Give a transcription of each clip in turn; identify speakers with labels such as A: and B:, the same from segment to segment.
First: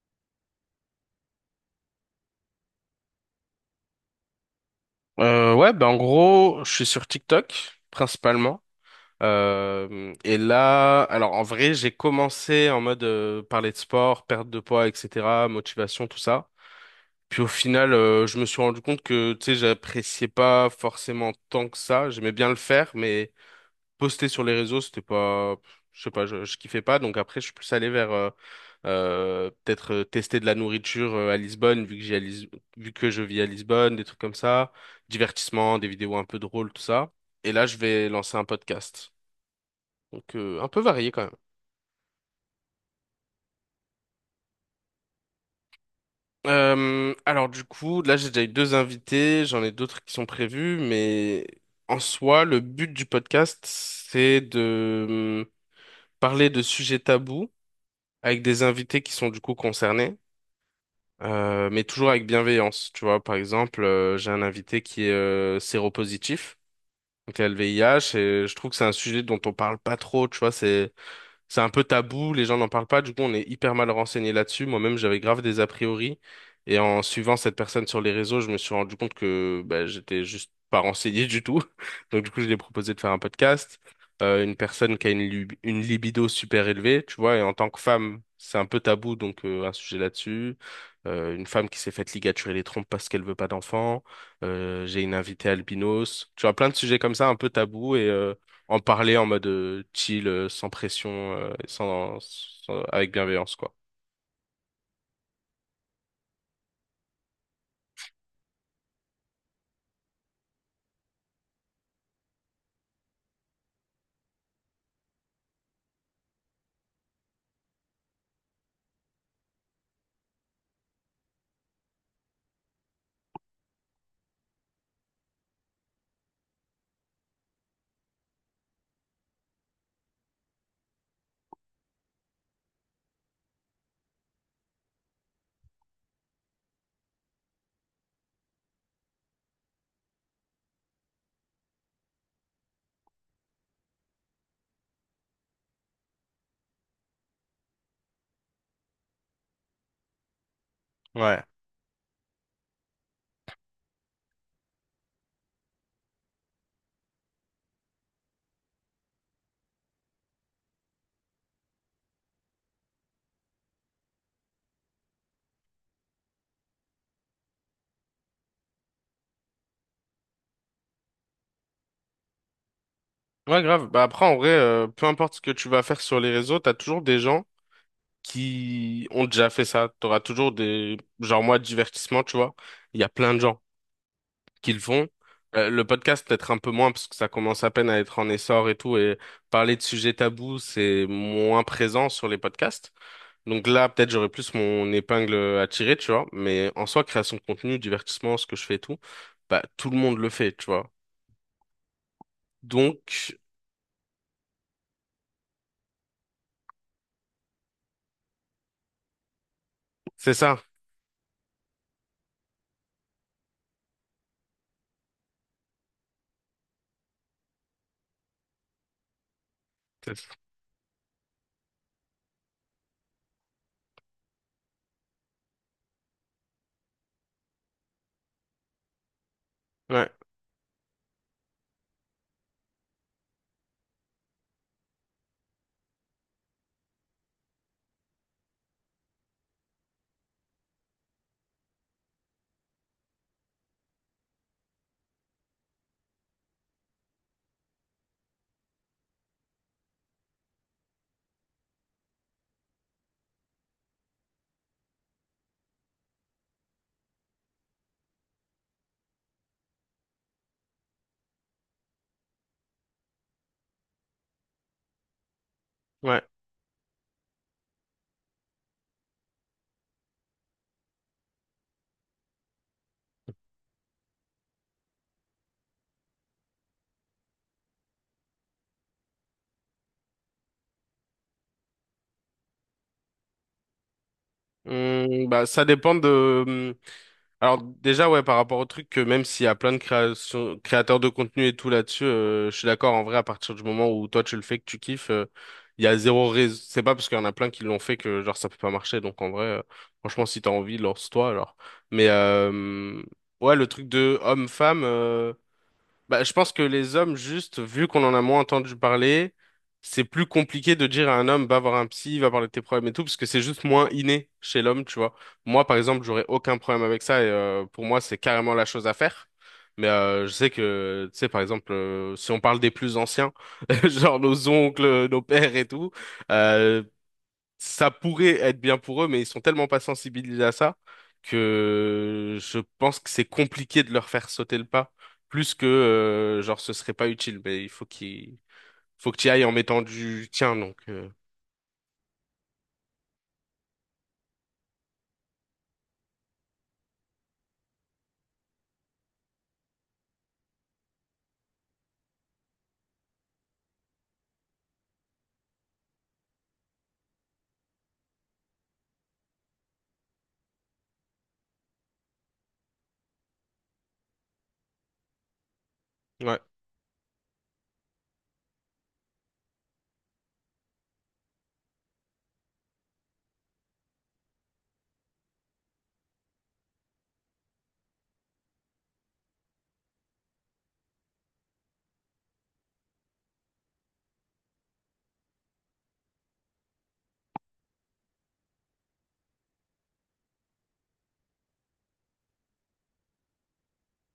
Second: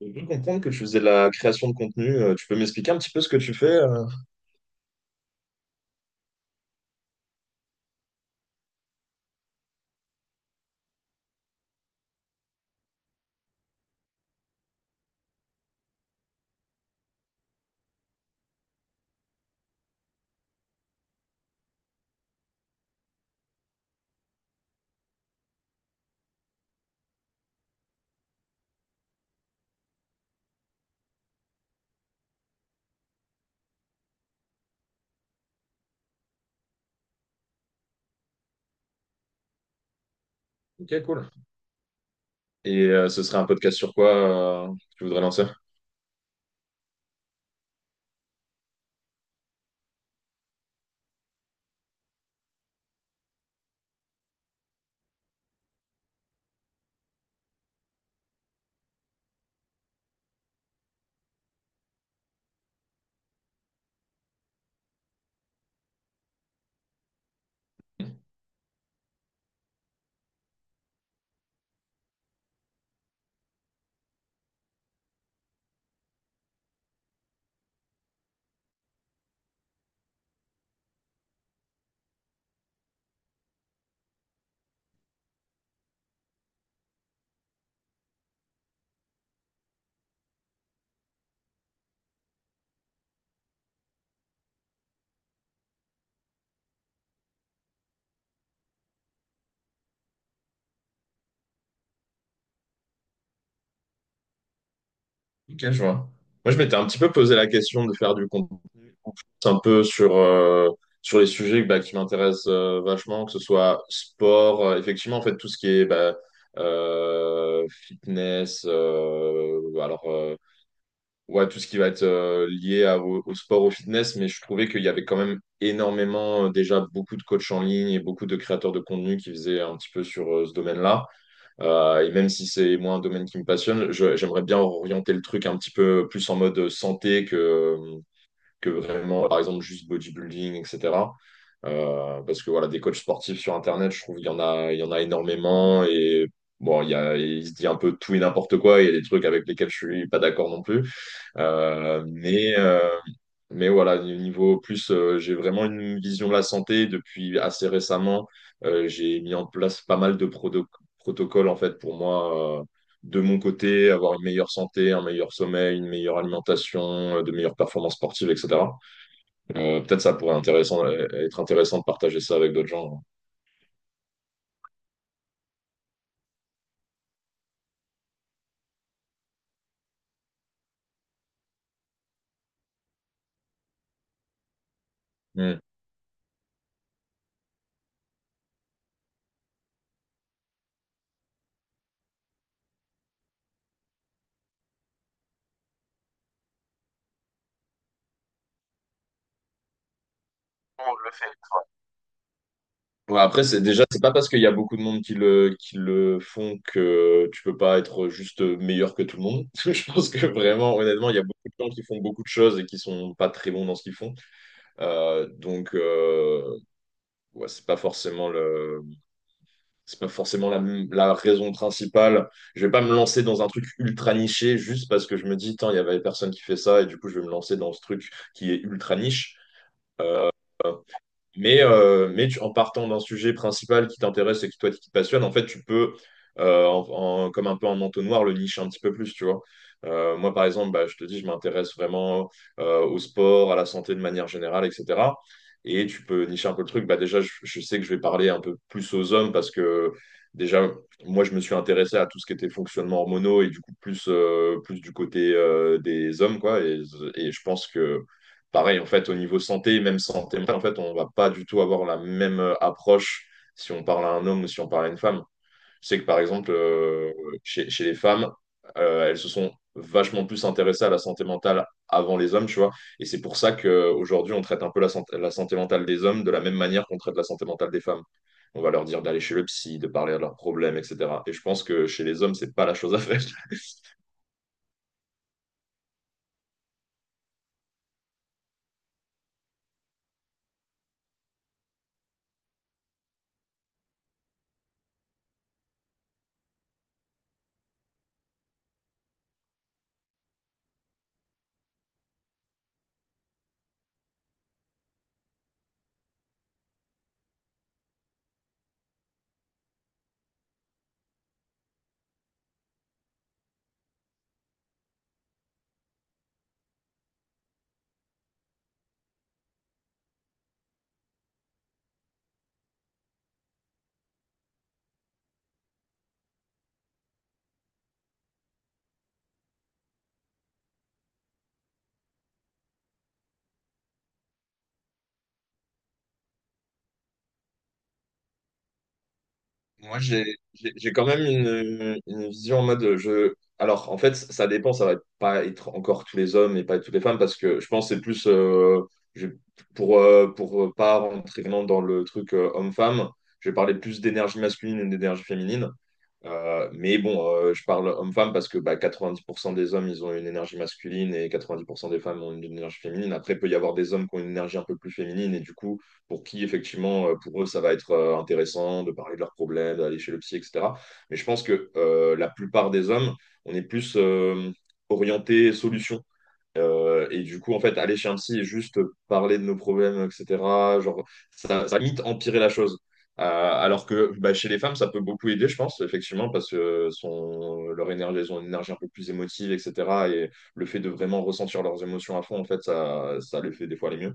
A: J'ai cru comprendre que tu faisais de la création de contenu. Tu peux m'expliquer un petit peu ce que tu fais?
B: Ouais, ben en gros, je suis sur TikTok principalement. Et là, alors en vrai, j'ai commencé en mode parler de sport, perte de poids, etc., motivation, tout ça. Puis au final, je me suis rendu compte que tu sais, j'appréciais pas forcément tant que ça. J'aimais bien le faire, mais poster sur les réseaux, c'était pas, je sais pas, je kiffais pas. Donc après, je suis plus allé vers peut-être tester de la nourriture à Lisbonne, vu que je vis à Lisbonne, des trucs comme ça, divertissement, des vidéos un peu drôles, tout ça. Et là, je vais lancer un podcast. Un peu
A: Ok,
B: varié quand
A: cool.
B: même.
A: Et ce serait un podcast sur quoi que tu voudrais lancer?
B: Alors du coup, là j'ai déjà eu deux invités, j'en ai d'autres qui sont prévus, mais en soi, le but du podcast, c'est de parler de sujets tabous avec des invités qui sont du coup concernés. Mais toujours avec bienveillance. Tu vois, par exemple, j'ai un invité qui est séropositif, donc il a le VIH, et je trouve que c'est un sujet dont on parle pas trop. Tu vois, c'est un peu tabou, les gens n'en parlent pas, du coup on est hyper mal renseigné là-dessus. Moi-même j'avais grave des a priori et en suivant cette personne sur les réseaux, je me suis rendu compte que bah, j'étais juste pas renseigné du tout. Donc du coup je lui ai proposé de faire un podcast. Une personne qui a une libido super élevée, tu vois, et en tant que femme, c'est un peu tabou, donc un sujet là-dessus. Une femme qui s'est faite ligaturer les trompes parce qu'elle veut pas d'enfant. J'ai une invitée albinos. Tu vois, plein de sujets comme ça, un peu tabou. En parler en mode chill, sans pression, avec bienveillance, quoi.
A: Ok, je vois. Moi, je m'étais un petit peu posé la question de faire du contenu un peu sur, sur les sujets qui m'intéressent vachement, que ce soit sport, effectivement, en fait, tout ce qui est bah, fitness, ouais, tout ce qui va être lié au, au sport, au fitness, mais je trouvais qu'il y avait quand même énormément, déjà beaucoup de coachs en ligne et beaucoup de créateurs de contenu qui faisaient un petit peu sur ce domaine-là. Et même si c'est moi un domaine qui me passionne, j'aimerais bien orienter le truc un petit peu plus en mode santé que vraiment, par exemple, juste bodybuilding, etc. Parce que voilà, des coachs sportifs sur Internet, je trouve qu'il y en a, il y en a énormément et bon, il se dit un peu tout et n'importe quoi. Il y a des trucs avec lesquels je suis pas d'accord non plus.
B: Ouais.
A: Euh, mais, euh, mais voilà, au niveau plus, j'ai vraiment une vision de la santé depuis assez récemment. J'ai mis en place pas mal de protocoles en fait pour moi. De mon côté, avoir une meilleure santé, un meilleur sommeil, une meilleure alimentation, de meilleures performances sportives, etc. Peut-être ça pourrait intéressant, être intéressant de partager ça avec d'autres gens.
B: Ouais, grave. Bah après, en vrai, peu importe ce que tu vas faire sur les réseaux, t'as toujours des gens qui ont déjà fait ça. T'auras toujours des... Genre moi, divertissement, tu vois. Il y a plein de gens qui le font.
A: Hmm.
B: Le podcast, peut-être un peu moins, parce que ça commence à peine à être en essor et tout. Et parler de sujets tabous, c'est moins présent sur les podcasts. Donc là, peut-être j'aurais plus mon épingle à tirer, tu vois. Mais en soi, création de contenu, divertissement, ce que je fais et tout, bah tout le monde le fait, tu vois.
A: On le fait. Ouais,
B: Donc
A: après, c'est déjà, c'est pas parce qu'il y a beaucoup de monde qui qui le font que tu peux pas être juste meilleur que tout le monde. Je pense que
B: c'est ça.
A: vraiment, honnêtement, il y a beaucoup de gens qui font beaucoup de choses et qui sont pas très bons dans ce qu'ils font. Euh, donc, euh, ouais, c'est pas
B: C'est-
A: forcément la, la raison principale. Je vais pas me lancer dans un truc ultra niché juste parce que je me dis, tiens, il y avait personne qui fait ça et du coup, je vais me lancer dans ce truc qui est ultra niche.
B: Ouais,
A: Mais, en partant d'un sujet principal qui t'intéresse et qui toi qui te passionne, en fait, tu peux, comme un peu en entonnoir, le nicher un petit peu plus, tu vois. Moi, par exemple, bah, je te dis, je m'intéresse vraiment au sport, à la santé de manière générale, etc. Et tu peux nicher un peu le truc. Bah, déjà, je sais que je vais parler un peu plus aux hommes parce que déjà, moi, je me suis intéressé à tout ce qui était fonctionnement hormonaux et du coup, plus, plus du côté des hommes, quoi. Et je pense que pareil, en fait, au niveau santé, même santé mentale, en fait, on va pas du tout avoir la même approche si on parle à un homme ou si on parle à une femme. Je sais que, par
B: ouais.
A: exemple, chez les femmes, elles se sont vachement plus intéressées à la santé mentale avant les hommes, tu vois. Et c'est pour ça qu'aujourd'hui, on traite un peu la santé mentale des hommes de la même manière qu'on traite la santé mentale des femmes. On va leur dire d'aller chez le psy, de parler de leurs problèmes, etc. Et je pense que chez les hommes, c'est pas la chose à faire.
B: Bah ça dépend de alors déjà ouais par rapport au truc que même s'il y a plein de créations, créateurs de contenu et tout là-dessus, je suis d'accord en vrai à partir du moment où toi tu le fais que tu kiffes, il y a zéro raison. C'est pas parce qu'il y en a plein qui l'ont fait que genre ça peut pas marcher. Donc en vrai, franchement si t'as envie lance-toi alors. Mais euh, ouais le truc de homme-femme. Bah, je pense que les hommes, juste, vu qu'on en a moins entendu parler, c'est plus compliqué de dire à un homme, va voir un psy, va parler de tes problèmes et tout, parce que c'est juste moins inné chez l'homme, tu vois. Moi, par exemple, j'aurais aucun problème avec ça, et pour moi, c'est carrément la chose à faire. Je sais que, tu sais, par exemple, si on parle des plus anciens, genre nos oncles, nos pères et tout, euh, ça pourrait être bien pour eux, mais ils sont tellement pas sensibilisés à ça que je pense que c'est compliqué de leur faire sauter le pas, plus que genre ce serait pas utile. Mais il faut qu'il faut que tu ailles en mettant
A: Moi,
B: du tien, donc
A: j'ai quand même une vision en mode je. Alors, en fait, ça dépend, ça va pas être encore tous les hommes et pas toutes les femmes, parce que je pense que c'est plus je- pour pas rentrer vraiment dans le truc homme-femme, je vais parler plus d'énergie masculine et d'énergie féminine. Je parle homme-femme parce que bah, 90% des hommes, ils ont une énergie masculine et 90% des femmes ont une énergie féminine. Après, il peut y avoir des hommes qui ont une énergie un peu plus féminine et du coup, pour
B: ouais.
A: qui, effectivement, pour eux, ça va être intéressant de parler de leurs problèmes, d'aller chez le psy, etc. Mais je pense que la plupart des hommes, on est plus orienté solution et du coup, en fait, aller chez un psy et juste parler de nos problèmes, etc., genre, ça va limite empirer la chose. Alors que bah, chez les femmes, ça peut beaucoup aider, je pense, effectivement, parce que son, leur énergie, elles ont une énergie un peu plus émotive, etc. Et le fait de vraiment ressentir leurs émotions à fond, en fait, ça les fait des fois aller mieux.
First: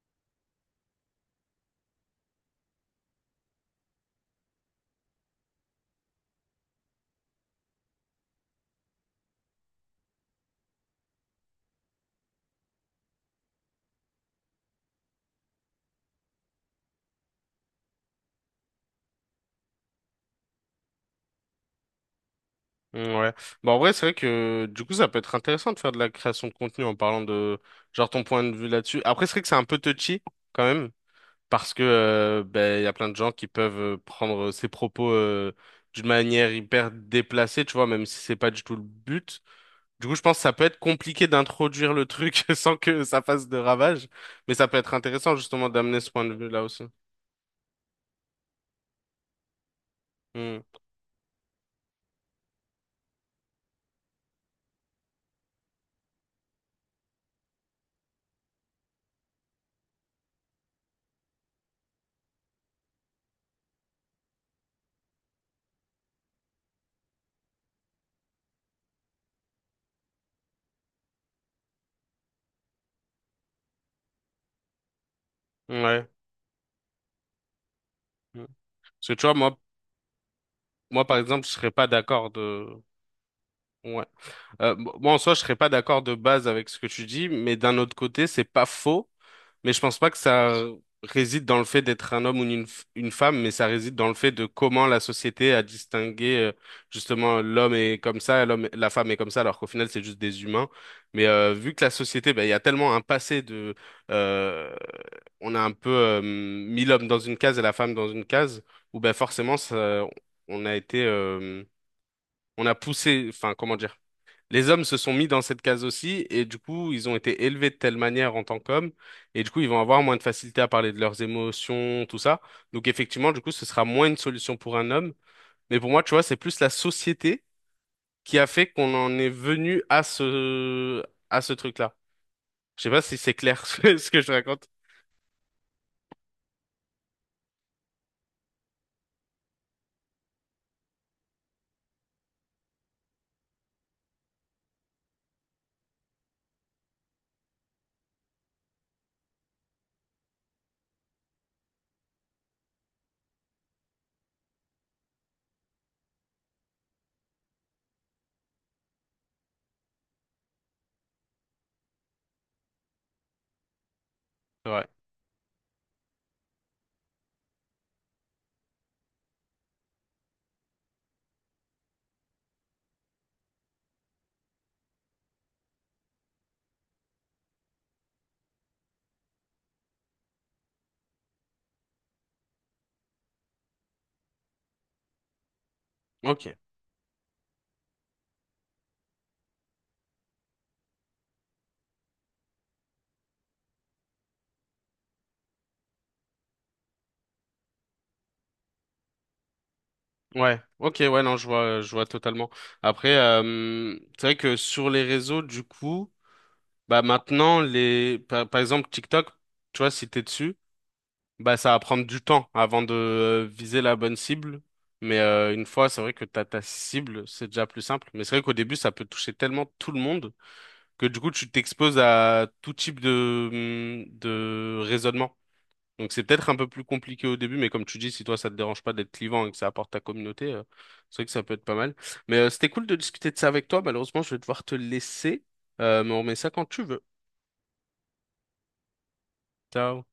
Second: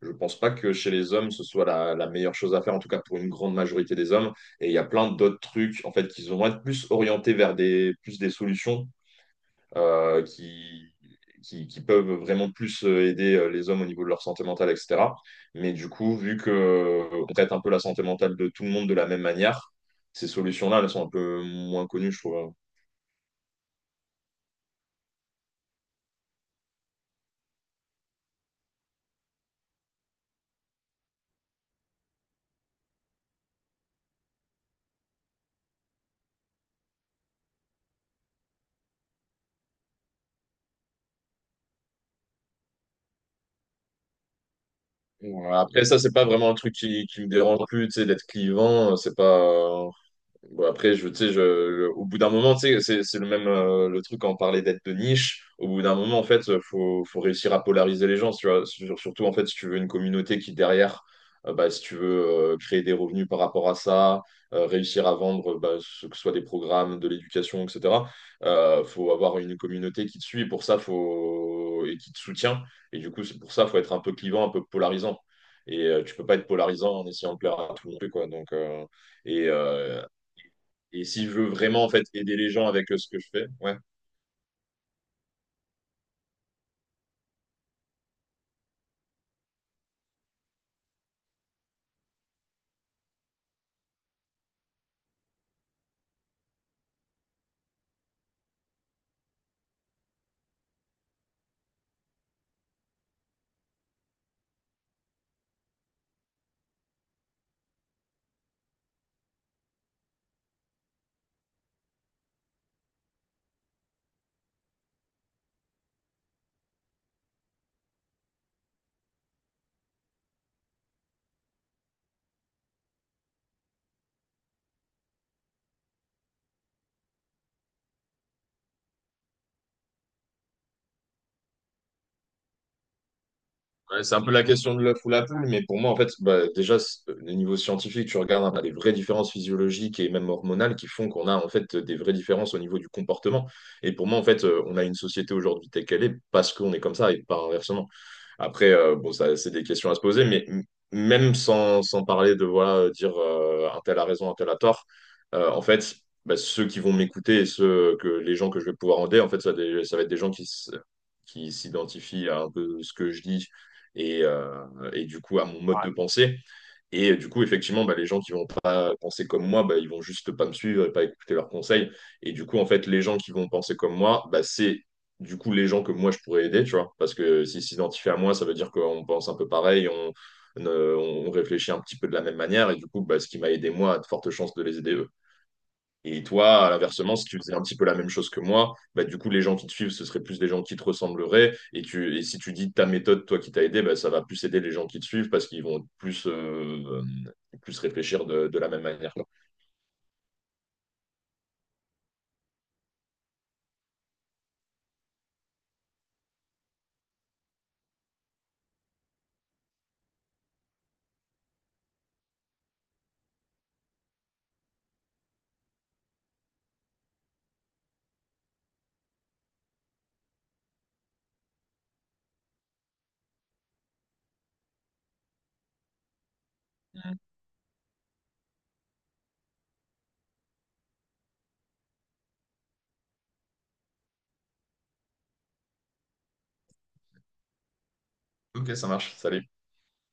A: Je pense pas que chez les hommes, ce soit la meilleure chose à faire, en tout cas pour une grande majorité des hommes. Et il y a plein d'autres trucs, en fait, qui vont être plus orientés vers plus des solutions euh, qui, qui peuvent vraiment plus aider les hommes au niveau de leur santé mentale, etc. Mais du coup, vu qu'on traite un peu la santé mentale de tout le monde de la même manière, ces solutions-là, elles sont un peu moins connues, je trouve.
B: Mmh, Ouais. Bah en vrai, c'est vrai que du coup, ça peut être intéressant de faire de la création de contenu en parlant de genre ton point de vue là-dessus. Après, c'est vrai que c'est un peu touchy quand même. Parce que ben, il y a plein de gens qui peuvent prendre ses propos d'une manière hyper déplacée, tu vois, même si c'est pas du tout le but. Du coup, je pense que ça peut être compliqué d'introduire le truc sans que ça fasse de ravages, mais ça peut être intéressant
A: Bon,
B: justement
A: après, ça,
B: d'amener ce
A: c'est
B: point
A: pas
B: de
A: vraiment un
B: vue-là
A: truc
B: aussi.
A: qui me dérange plus, tu sais, d'être clivant, c'est pas.
B: Hmm.
A: Bon, après, je, tu sais, je- au bout d'un moment, tu sais, c'est le même le truc quand on parlait d'être de niche. Au bout d'un moment, en fait, faut réussir à polariser les gens. Tu vois, surtout, en fait, si tu veux une communauté qui, derrière, si tu veux créer des revenus par rapport à ça, réussir à vendre, ce que ce soit des programmes, de l'éducation, etc., faut avoir une communauté qui te suit. Pour ça, faut... et qui te soutient. Et du coup, c'est pour ça, faut être un peu clivant, un peu polarisant. Et
B: Ouais.
A: tu peux pas être polarisant en essayant de plaire à tout le monde, quoi.
B: Hmm. Parce que tu vois,
A: Et,
B: moi,
A: euh, et
B: moi par
A: si je
B: exemple,
A: veux
B: je serais
A: vraiment
B: pas
A: en fait
B: d'accord
A: aider les gens
B: de.
A: avec ce que je fais, ouais.
B: Ouais. Bon, moi, en soi, je serais pas d'accord de base avec ce que tu dis, mais d'un autre côté, c'est pas faux. Mais je pense pas que ça réside dans le fait d'être un homme ou une femme, mais ça réside dans le fait de comment la société a distingué justement l'homme est comme ça, l'homme, la femme est comme ça, alors qu'au final, c'est juste des humains. Vu que la société, ben, il y a tellement un passé de, euh, on a un peu mis l'homme dans une case et la femme dans une case, où ben forcément, ça, on a été, euh, on a poussé, enfin, comment dire les hommes se sont mis dans cette case aussi, et du coup, ils ont été élevés de telle manière en tant qu'hommes, et du coup, ils vont avoir moins de facilité à parler de leurs émotions, tout ça. Donc, effectivement, du coup, ce sera moins une solution pour un homme. Mais pour moi, tu vois, c'est plus la société qui a fait qu'on en est venu à ce truc-là. Je sais pas si c'est clair ce
A: Ouais,
B: ce
A: c'est
B: que
A: un
B: je
A: peu la
B: raconte.
A: question de l'œuf ou la poule, mais pour moi en fait, bah, déjà au niveau scientifique, tu regardes hein, t'as des vraies différences physiologiques et même hormonales qui font qu'on a en fait des vraies différences au niveau du comportement. Et pour moi en fait, on a une société aujourd'hui telle qu'elle est parce qu'on est comme ça et pas inversement. Après, ça, c'est des questions à se poser, mais même sans, sans parler de voilà, dire un tel a raison, un tel a tort, en fait, bah, ceux qui vont m'écouter et ceux que les gens que je vais pouvoir aider, en fait, ça va être des gens qui s'identifient à un peu ce que je dis et, euh,
B: Ouais.
A: et du coup à mon mode Ouais. de pensée. Et du coup, effectivement, bah, les gens qui vont pas penser comme moi, bah, ils vont juste pas me suivre et pas écouter leurs conseils. Et du coup, en fait, les gens qui vont penser comme moi, bah, c'est du coup les gens que moi je pourrais aider, tu vois. Parce que s'ils s'identifient à moi, ça veut dire qu'on pense un peu pareil, on réfléchit un petit peu de la même manière, et du coup, bah, ce qui m'a aidé moi a de fortes chances de les aider eux. Et
B: Ok.
A: toi, à l'inversement, si tu faisais un petit peu la même chose que moi, bah, du coup, les gens qui te suivent, ce seraient plus des gens qui te ressembleraient. Et si tu dis ta méthode, toi qui t'as aidé, bah, ça va plus aider les gens qui te suivent parce qu'ils vont plus, plus réfléchir de la même manière.
B: Ouais. Ok. Ouais. Non, je vois totalement. Après, c'est vrai que sur les réseaux, du coup, bah maintenant par exemple TikTok, tu vois, si t'es dessus. Bah, ça va prendre du temps avant de viser la bonne cible. Une fois, c'est vrai que t'as ta cible, c'est déjà plus simple. Mais c'est vrai qu'au début, ça peut toucher tellement tout le monde que du coup, tu t'exposes à tout type de, de raisonnement. Donc c'est peut-être un peu plus compliqué au début, mais comme tu dis, si toi, ça te dérange pas d'être clivant et que ça apporte ta communauté, c'est vrai que ça peut être pas mal. C'était cool de discuter de ça avec toi. Malheureusement, je vais devoir te laisser. Mais on remet ça quand tu veux.
A: Ok, ça marche. Salut.
B: Ciao.